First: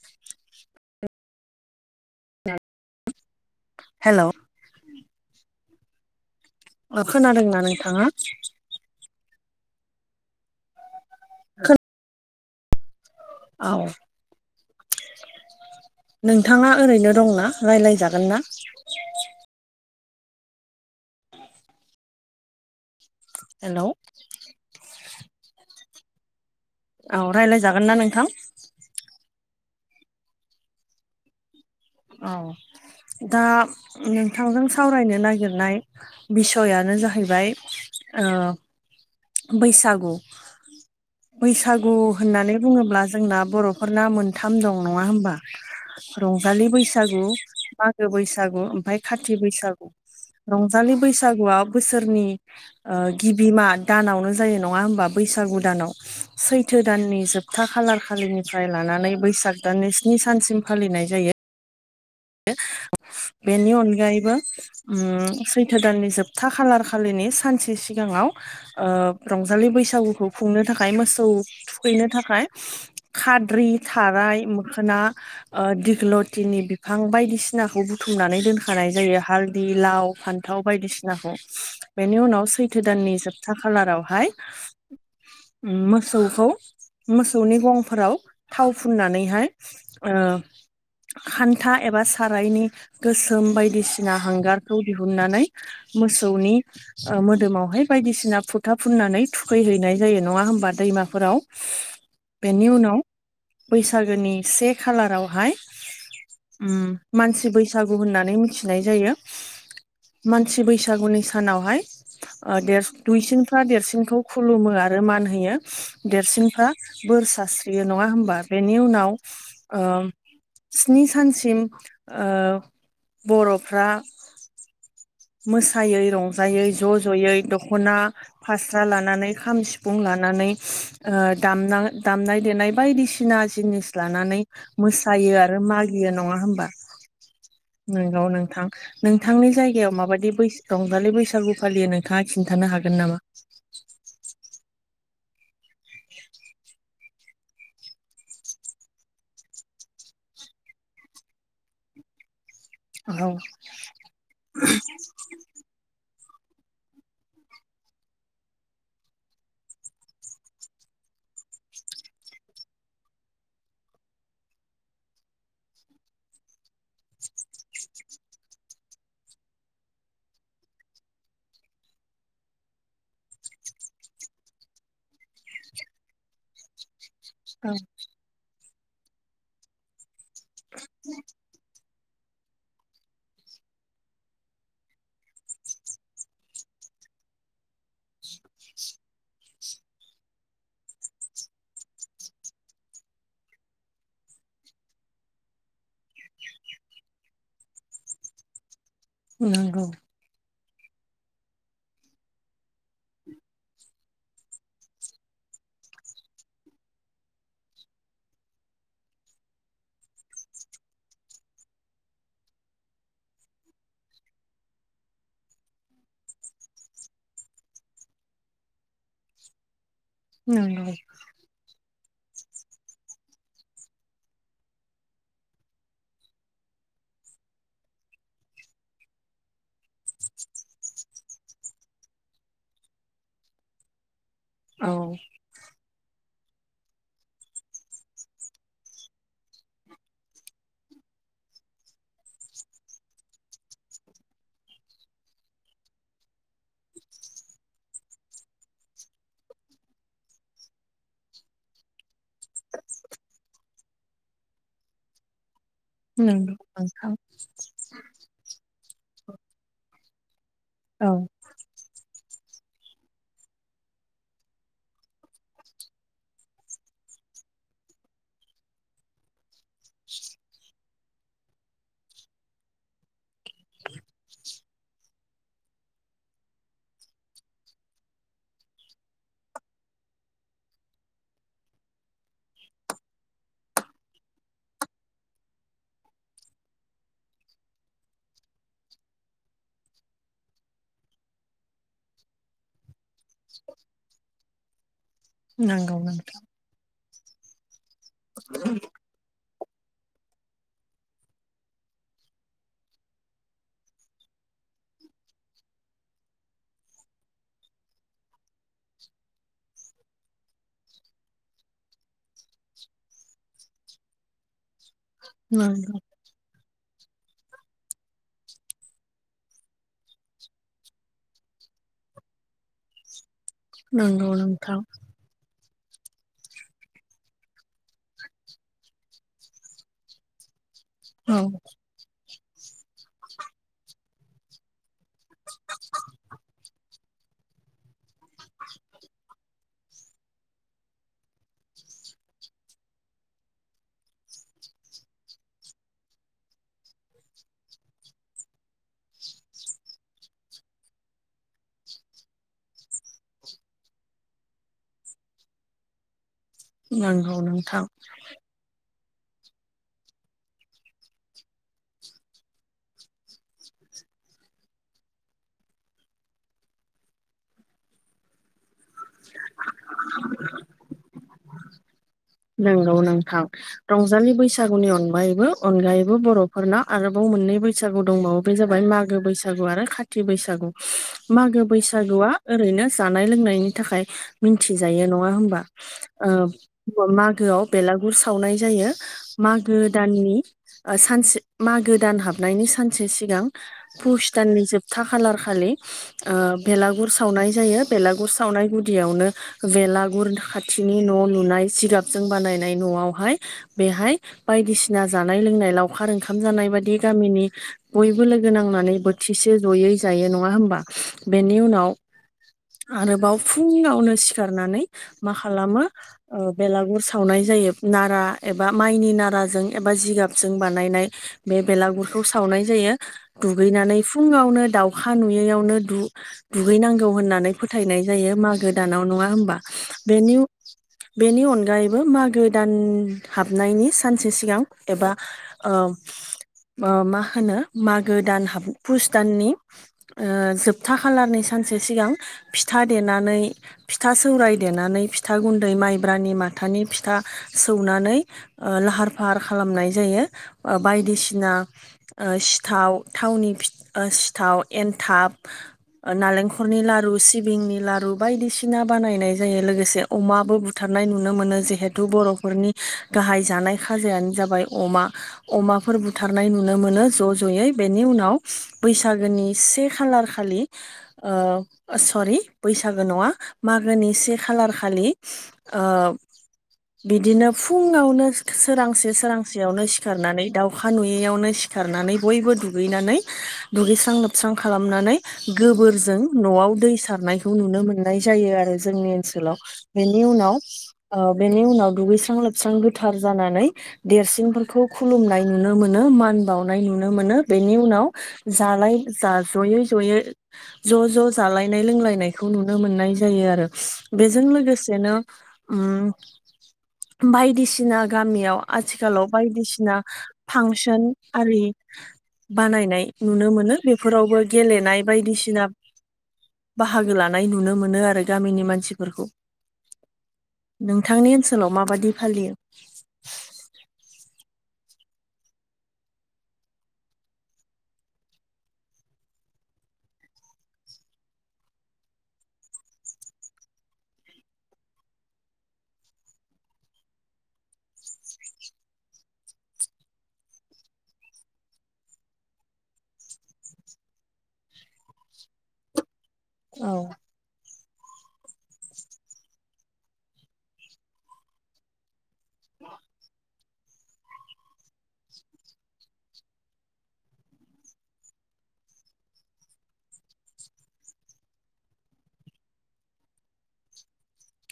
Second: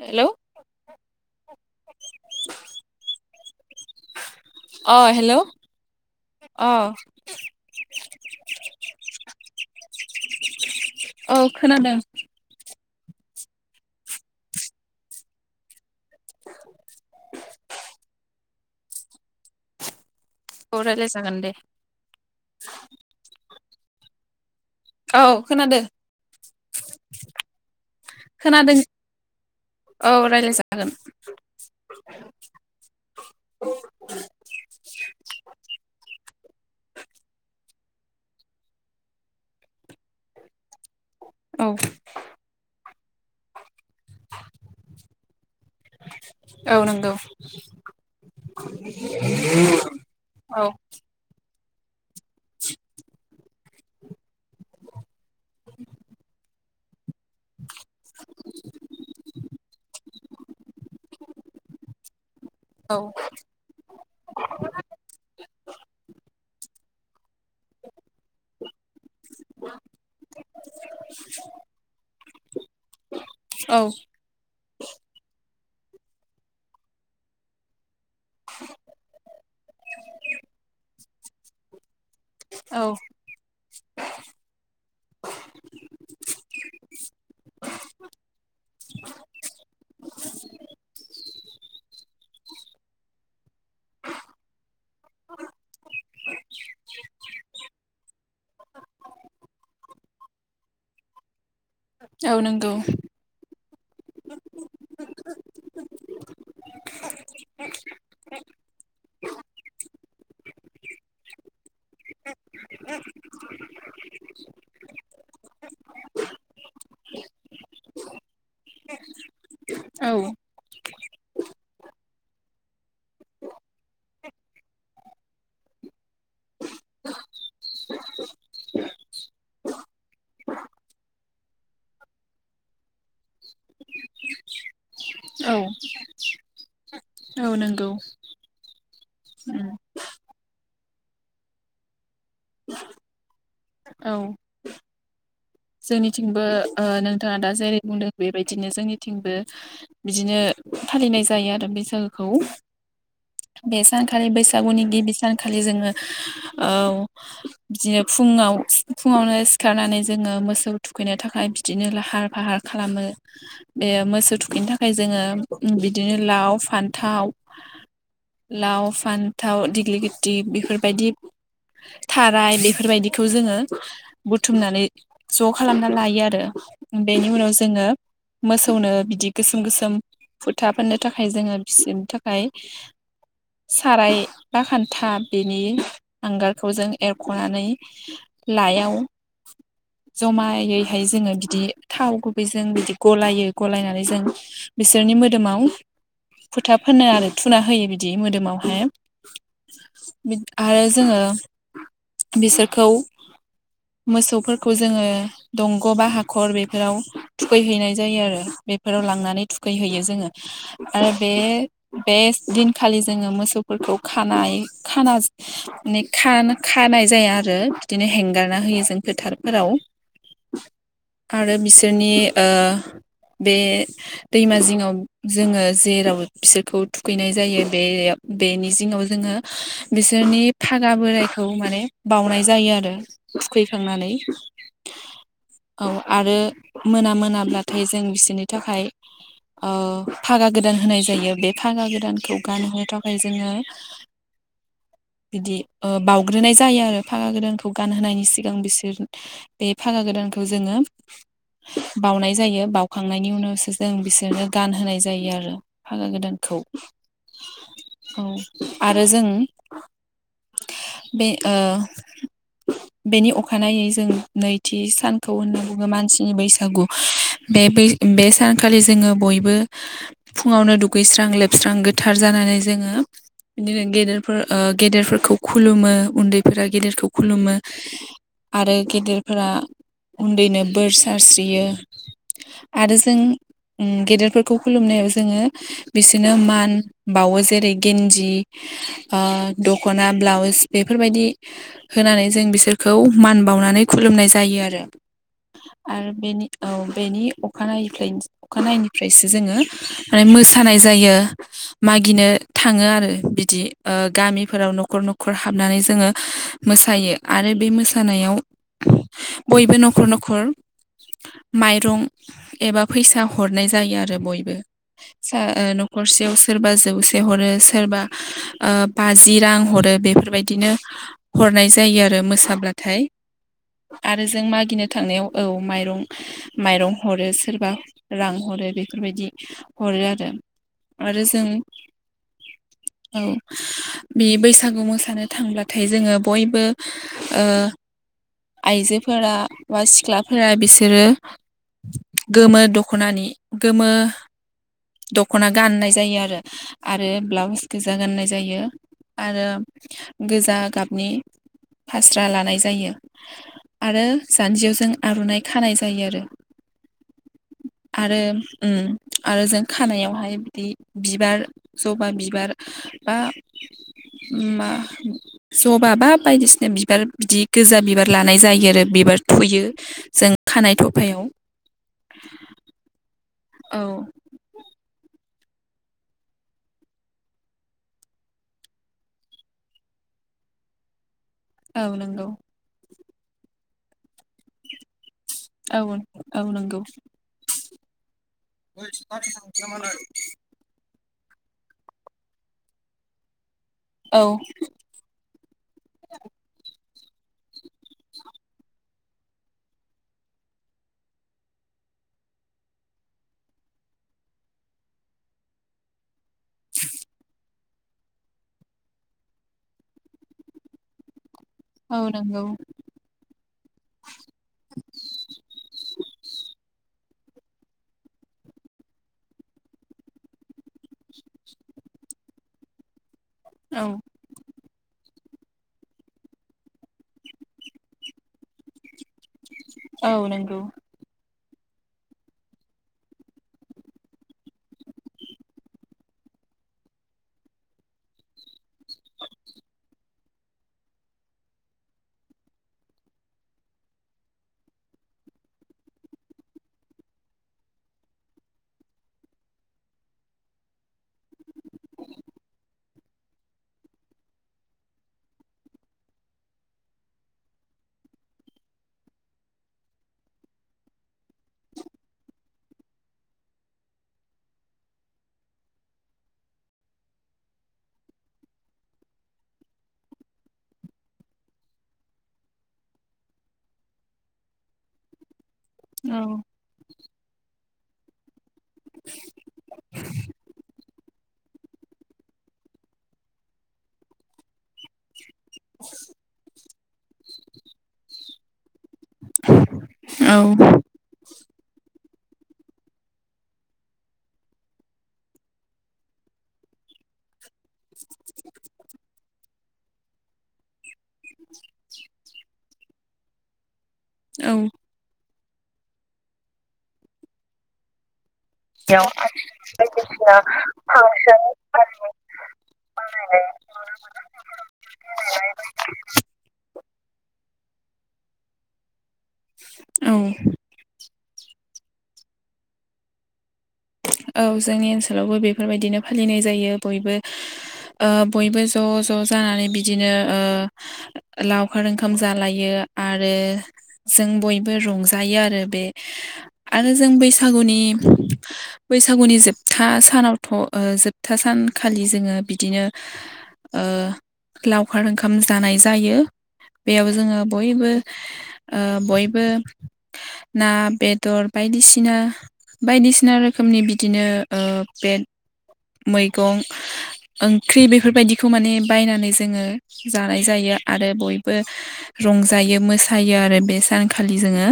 हेल'। Hello. अ hello. अ खोनादोंना नोंथाङा? औ खोनादों। औ नोंथाङा। ओरैनो दंना रायजलायजागोन ना? रायलाय जागोन दे। हेल'। औ खोनादो औ रायज्लायजागोन ना नोंथां। खोनादों औ रायज्लाय जागोन। औ। दा नोंथांजों सावरायनो नागिरनाय बिसयानो जाहैबाय। औ बैसागु। औ बैसागु होननानै बुङोब्ला जोंना बर'फ फोरना मोनथाम दं नङा होमबा रंजालि औ बैसा नंगौ सागु मागो बैसागु ओमफ्राय खाथि बैसागु औ रंजालि बैसागुआ बोसोरनि गिबिमा दानावनो जायो नङा हबा बैसागु दानाव सै थो दाननि जोबथा खालार खालिनिफ्राय लानानै बैसाग दाननि स्नि सानसिम फालिनाय जायो। औ बेनि अनगायैबो उम सैथो दाननि जोबथा खालार। खालिनिस। सानसे सिगाङाव ओ रंजालि बैसागुखौ खुंनो थाखाय मोसौ थुखैनो थाखाय खाद्रि औ थाराय मोखोना दिग्लथिनि बिफां बायदिसिनाखौ बु थुमनानै दोनखानाय जायो हालदि लाव फान्थाव बायदिसिनाखौ। बेनि उनाव औ सैथो दाननि जोबथा खालारावहाय मोसौखौ मोसौनि गंफोराव थाव फुननानैहाय ओ खान्था एबा सारायनि गोसोम बाय दिसिना हांगार खौ दिहुननानै मोसौनि ओ मोदोमावहाय बायदिसिना। फुथा फुननानै थुखैहैनाय जायो नङा होमबा दैमाफोराव। औ बेनि नंगौ उनाव बैसागोनि से खालारावहाय। उम मानसि बैसागु होननानै मिथिनाय जायो। मानसि बैसागुनि सानावहाय। ओ देर दुइसिनफ्रा देरसिनखौ खुलुमो आरो। मान होयो देरसिनफ्रा बोर सास्रियो नङा होमबा बेनि उनाव। ओ औ स्नि सानसिम ओ बर'फ्रा मोसायै रंजायै ज' ज'यै दख'ना फास्रा लानानै खाम सिफुं ला लानानै ओ दामना दामनाय देनाय बायदिसिना जिनिस लानानै मोसा यो औ आरो मागियो नङा होनबा औ नंगौ नोंगौ नोंथां नोंथांनि उम जायगायाव मा बायदि बैस रंजालि बैसागु फालियो नोंथाङा खिन्थानो हागोन नामा। औ। जोंनिथिंबो ओ नों थाङा दा जेरै बुंदों बेबायदिनो जोंनिथिंबो बिदिनो फालिनाय जायो आरो बैसागोखौ। औ बे सानखालि बैसागुनि गिबि सानखालि जोङो औ बिदिनो फुङाव फुङावनो सिखारनानै जोङो मो सौ थुखैनो थाखाय बिदिनो लाहार फाहार खालामो बे मोसौ थुखैनो थाखाय जोङो। बिदिनो लाव, फान्थाव लाव फान्थाव दिग्लि गिथि बेफोरबायदि। थाराय बेफोरबायदिखौ जोङो बुथुमनानै। ज' खालामना लायो आरो बेनि उनाव जोङो मोसौ नो बिदि गोसोम गोसोम फोथा फोननो थाखाय जोङो बिसोरनि थाखाय साराय बा खान्था बिनि हांगारखौ जों एरख'नानै। लायाव। [inaudible] जमायैहाय जोङो बिदि थाव गुबैजों बिदि गलायो गलायनानै जों बिसोरनि मोदोमाव फोथा फोनो आरो थुना होयो बिदि मोदोमावहाय। उम नंगौ। आरो जोङो बिसोरखौ मोसौ फोर खौ जोङो दंग' बा हाखर बेफोराव थुखैहैनाय जायो आरो बेफोराव लांनानै थु खैहैयो जोङो आरो बे बे दिनखालि जोङो मोसौफोरखौ खानाय। खाना माने खानाय जाया आरो बिदिनो हेंगारना होयो जों फोथार फोराव नंगौ दोनि ओ बे दैमा जिङाव जोङो जेराव बिसोरखौ थुखैनाय जायो बे बेनि जिङाव जोङो बिसोरनि फागा बोरायखौ माने बावउनाय जायो आरो थुखैखांनानै औ औ आरो मोना मोनाब्लाथाय जों बिसोरनि थाखाय फागा गोदान होनाय जायो बे फागा गोदानखौ गानहोनो थाखाय जोङो [unintelligible] [inaudible] बिदि बाउग्रोनाय जायो आरो फागा गदानखौ गानहोनायनि सिगां बिसोर बे फागा गोदानखौ जोङो बाउनाय जायो बाउखांनायनि उनावसो जों बिसोरनो गानहोनाय जायो आरो फागा नंगौ गोदानखौ नोंथां औ आरो जों औ बे ओ बेनि अखानायै ज नैथि सानखौ होननानै बुङो मानसिनि बैसागु सानखालि जों जोङो बयबो फुङावनो दुगैस्रां लोबस्रां गोथार जानानै जोङो बिदिनो गेदेरफोर गेदेरफोरखौ खुलुमो उन्दैफोरा गेदेरखौ खुलुमो आरो गेदेरफोरा उन्दैनो बोर सारस्रियो आरो जों गेदेरफोरखौ खुलुमनायाव जोङो बिसोरनो मान बाावो जेरै गेन्ज ओ दख'ना ब्लाउस बेफोरबायदि होनानै जों बिसोरखौ मान बावनानै खुलुमनाय जायो आरो नंगौ आरो नोंथां बेनि औ बेनि अखानाय ओमफ्राय अखानायनिफ्रायसो जोङो माने मोसानाय जायो मागिनो थाङो आरो बिदि गामिफोराव न'खर न'खर हाबनानै जोङो मोसायो आरो बे मोसानायाव बयबो नखर न'खर माइरं एबा फैसा हरनाय जायो आरो बयबो स नंगौ न'खरसेयाव सोरबा जौसे हरो सोरबा बाजि रां हरो बेफोरबायदिनो ह हरनाय जायो आरो मोसाब्लाथाय आरो नंगौ जों नोंथां मागिनो थांनायाव औ माइरं माइरं हरो सोरबा रां हरो बेफोरबायदि हरो आरो आरो औ जों औ बे बैसागु मोसानो थांब्लाथाय जोङो बयबो आइजोफोरा बा सिख्लाफोरा बिसोरो गोमो दख'नानि गोमो दख'ना गाननाय जायो आरो आरो ब्लाउस गोजा गाननाय जायो आरो गोजा गाबनि फास्रा लानाय जायो ज आरो जान्जियाव जों आर'नायइ खानाय जायो आरो नंगौ नोंथां आरो उम आरो जों खानायावहाय बिदि बिबार जबा बिबार बा मा जबा बा बायदिसिना बिबार बिदि गोजा बिबार लानाय जायो आरो बिबार थुयो जों खानायाइ थफायाव नंगौ नोंथां औ रंजालि बैसागुनि अनगायै यैबो अनगायैबो बर'फोरनाव आरोबाव मोननै बैसागु दंबावो बे जाबाय मागो बैसागु आरो खाथि थि बैसागु मागो औ नंगौ बैसागुआ ओरैनो जानाय लोंनायनि थाखाय मिथिजायो नङा मा होनबा औ आ औ नंगौ मागोआव बेलागुर सावनाय जायो मागो दाननि सानसे मागो दान हाबनायनि सानसे सिगां औ पुस दाननि जोबथा खालार खालि ओ बेलाग बेगुर सावनाय जायो बेलागुर सावनाय गुदियावनो बेलागुर खाथिनि न' लुनाय जिगाबजों बानायनाय न'आवहाय बेहाय बायदिसिना जानाय लोंनाय लावखार ओंख आम जानाय बायदि गामिनि बयबो लोगो नांनानै बोथिसे ज'यै जायो नङा होमबा? बेनि उनाव औ नंगौ आरोबाव फुङावनो सिखारनानै मा खालामो ओ बेलागुर सावनाय जायो नारा एबा माइनि नाराजों एबा जिगाबजों बानायनाय बे बेलागुरखौ सावनाय जायो औ दुगैनानै फुङावनो दाउ खा नुयैयावनो दु-दुगैनांगौ होन्नानै फोथायनाय जायो मागो दानाव नङा होमबा औ बेनि नंगौ बेनि अनगायैबो मागो दान हाबनायनि सानसे सिगां एबा ओ ओ मा होनो मागो दान हाब पुस दाननि ओ जोबथा खालारनि सानसे सिगां फिथा देनानै फिथा सौराय देनानै फिथा गुन दै माइब्रानि माथानि फिथा सौनानै ओ लाहार फाहार खालामनाय जायो। ओ बायदिसिना ओ सिथाव थावनि फि ओ सिथाव एनथाब नालेंखरनि लारु सिबिंनि लारु बायदिसिना बानायनाय जायो लोगोसे अमा बो बुथारनाय नुनो मोनो जेहेथु बर'फोरनि गाहाय जानाय खाजायानो जाबाय अमा। अमाफोर बुथारनाय नुनो मोनो ज' ज'यै बेनि उनाव बैसागोनि से खालार खा लि ओ सरि बैसागो नङा मागोनि से खालार खालि ओ औ बिदिनो फुङावनो सोरांसे सोरांसेयावनो सिखारनानै दाउखा नुयैयावनो सिखारनानै बयबो दुगैनानै दुगैस्रां लोबस्रां खालामनानै गोबोरजों न' आव दै सारनायखौ नुनो मोननाय जायो आरो जोंनि ओनसोलाव बेनि औ उनाव ओ बेनि उनाव दुगैस्रां लोबस्रां गोथार जानानै देरसिनफोरखौ खुलुमनाय नुनो मोनो मान बाउनाय नुनो मोनो बेनि उनाव जालाय जा जयै जयै ज' ज' जालायनाय लोंलायनायखौ नुनो मोननाय जायो आरो। बेजों औ लोगोसेनो उम बायदिसिना गामियाव आथिखालाव बायदिसिना फांसोन आरि बानायनाय नुनो मोनो बेफोरावबो गेलेनाय बायदिसिना बाहागो लानाय नुनो मोनो आरो गामिनि मानसिफोरखौ। औ। नोंथांनि ओनसोलाव माबादि फालियो औ जोंनि ओनसोलावबो बेफोरबायदिनो फालिनाय जायो बयबो ओ बयबो ज' ज' जानानै बिदिनो ओ लावखार ओंखाम जालायो आरो जों बयबो रंजायो आरो बे आरो जों बैसागुनि बैसागुनि जोबथा सानावथ' ओ जोबथा सानखालि जोङो बिदिनो ओ लावखार ओंखाम जानाय जायो औ बेयाव जोङो बयबो ओ बयबो ना बेदर बायदिसिना बायदिसिना रोखोमनि बिदिनो ओ बे मैगं ओंख्रि बेफोरबायदिखौ माने बायनानै जोङो जानाय जायो आरो बयबो रंजायो मोसायो आरो बे सानखालि जोङो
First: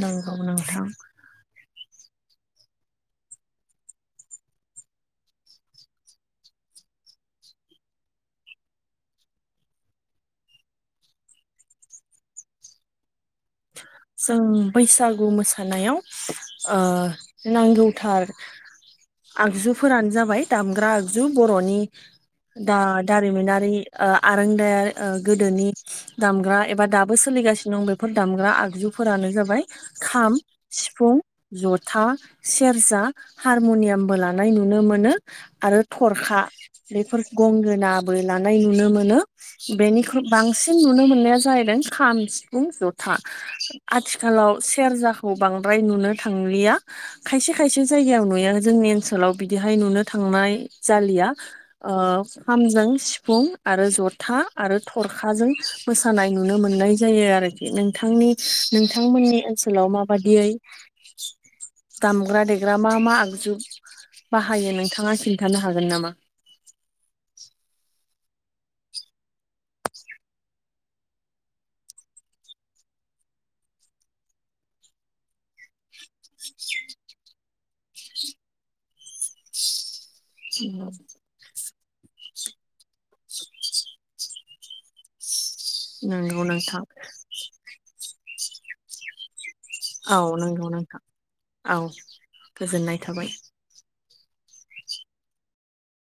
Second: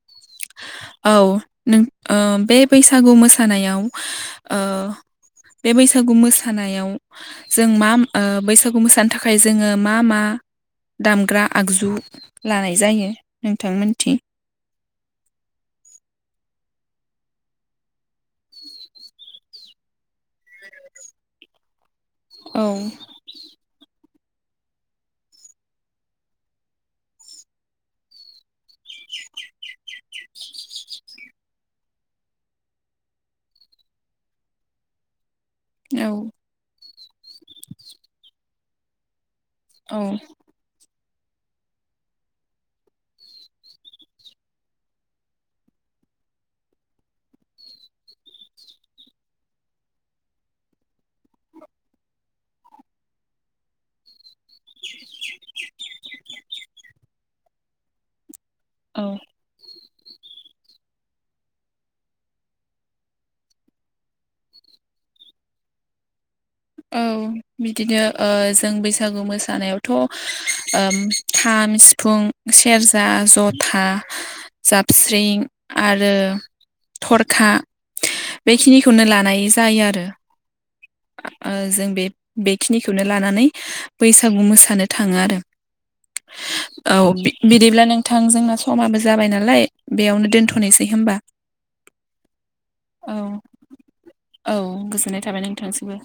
नंगौ नोंथां। औ नों ओ बे बैसागु मोसानायाव ओ [inaudible] बे बैसागु मोसानायाव जों मा ओ बैसागु मोसानो थाखाय जोङो मा मा दामग्रा आगजु लानाय जायो नोंथांमोनथिं जों बैसागु मोसानायाव ओ नांगौथार आगजुफोरानो जाबाय दामग्रा आगजु बर'नि औ दा दारिमिनारि ओ आरोंदाया ओ गोदोनि दामग्रा एबा दाबो सोलिगासिनो दं बेफोर दामग्रा आगजु फोरानो जाबाय खाम सिफुं जथा सेरजा हारम'नियामबो लानाय नुनो मोनो। आरो औ थरखा बेफोर गंगोनाबो लानाय नुनो मोनो। औ बेनिख्रुइ बांसिन नुनो मोननाया जाहैदों खाम सिफुं जथा। आथिखालाव सेरजाखौ बांद्राय नुनो थांलिया खायसे खायसे जायगायाव नुयो जोङो। जोंनि ओनसोलाव बिदिहाय नुनो थांनाय जालिया ओ खामजों सिफुं आरो। जथा आरो थरखाजों मोसानाय नुनो मोननाय जायो आरोखि नोंथांनि। औ नोंथांमोननि ओनसोलाव माबादियै। दामग्रा देग्रा मा मा आगजु बाहायो नोंथाङा खिन्थानो हागोन नामा? औ बिदिनो ओ जों बैसागु मोसानायावथ' ओ खाम सिफुं सेरजा। जथा जाबस्रिं आरो थरखा। बेखिनिखौनो लानाय जायो आरो। जों बे बेखिनिखौनो लानानै बैसागु मोसानो थाङो आरो। नंगौ नोंथां औ बिदिब्ला नोंथां जोंना समाबो जाबाय नालाय। औ बेयावनो नंगौ दोनथ'नोसै नोंथां होमबा औ गोजोननाय औ थाबाय। औ गोजोननाय थाबाय नोंथांसिमबो।